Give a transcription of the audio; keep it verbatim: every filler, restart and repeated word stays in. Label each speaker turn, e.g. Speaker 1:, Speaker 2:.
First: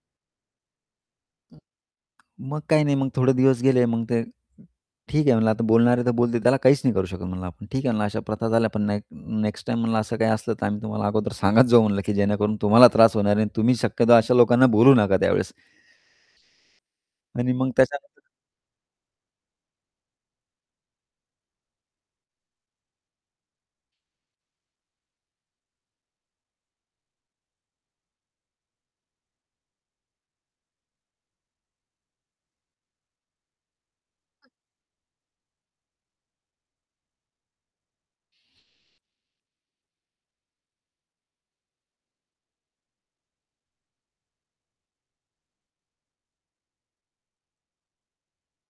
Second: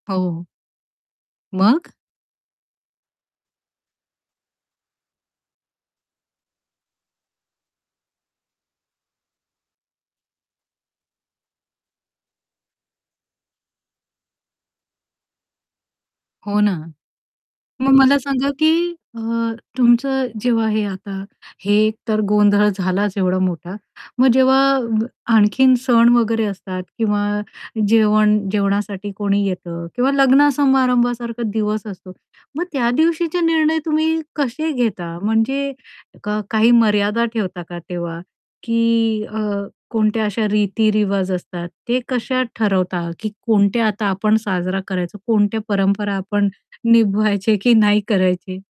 Speaker 1: हो.
Speaker 2: अ,
Speaker 1: मग?
Speaker 2: मग काही नाही. मग थोडे दिवस गेले. मग ते ठीक आहे म्हणलं, आता बोलणारे तर बोलतील. त्याला काहीच नाही करू शकत म्हणलं आपण. ठीक आहे म्हणलं, "अशा प्रथा झाल्या, पण ना नेक्स्ट टाईम," म्हणलं, "असं काही असलं, तर आम्ही तुम्हाला अगोदर" "सांगत जाऊ." म्हणलं, की "जेणेकरून तुम्हाला त्रास होणार आहे आणि तुम्ही शक्यतो अशा लोकांना बोलू नका त्यावेळेस."
Speaker 1: हो ना.
Speaker 2: आणि मग
Speaker 1: मग मला
Speaker 2: त्याच्यानंतर
Speaker 1: सांगा, की अ, तुमचं जेव्हा हे आता हे तर गोंधळ झालाच एवढा मोठा. मग जेव्हा अ, आणखीन सण वगैरे असतात किंवा जेवण जेवणासाठी कोणी येतं किंवा लग्न समारंभासारखा दिवस असतो. मग त्या दिवशीचे निर्णय तुम्ही कसे घेता? म्हणजे क काही मर्यादा ठेवता का तेव्हा? की अ, कोणत्या अशा रीती-रिवाज असतात, ते कशा ठरवता, की कोणत्या आता आपण साजरा करायचा, कोणत्या परंपरा आपण निभायचे की नाही करायचे?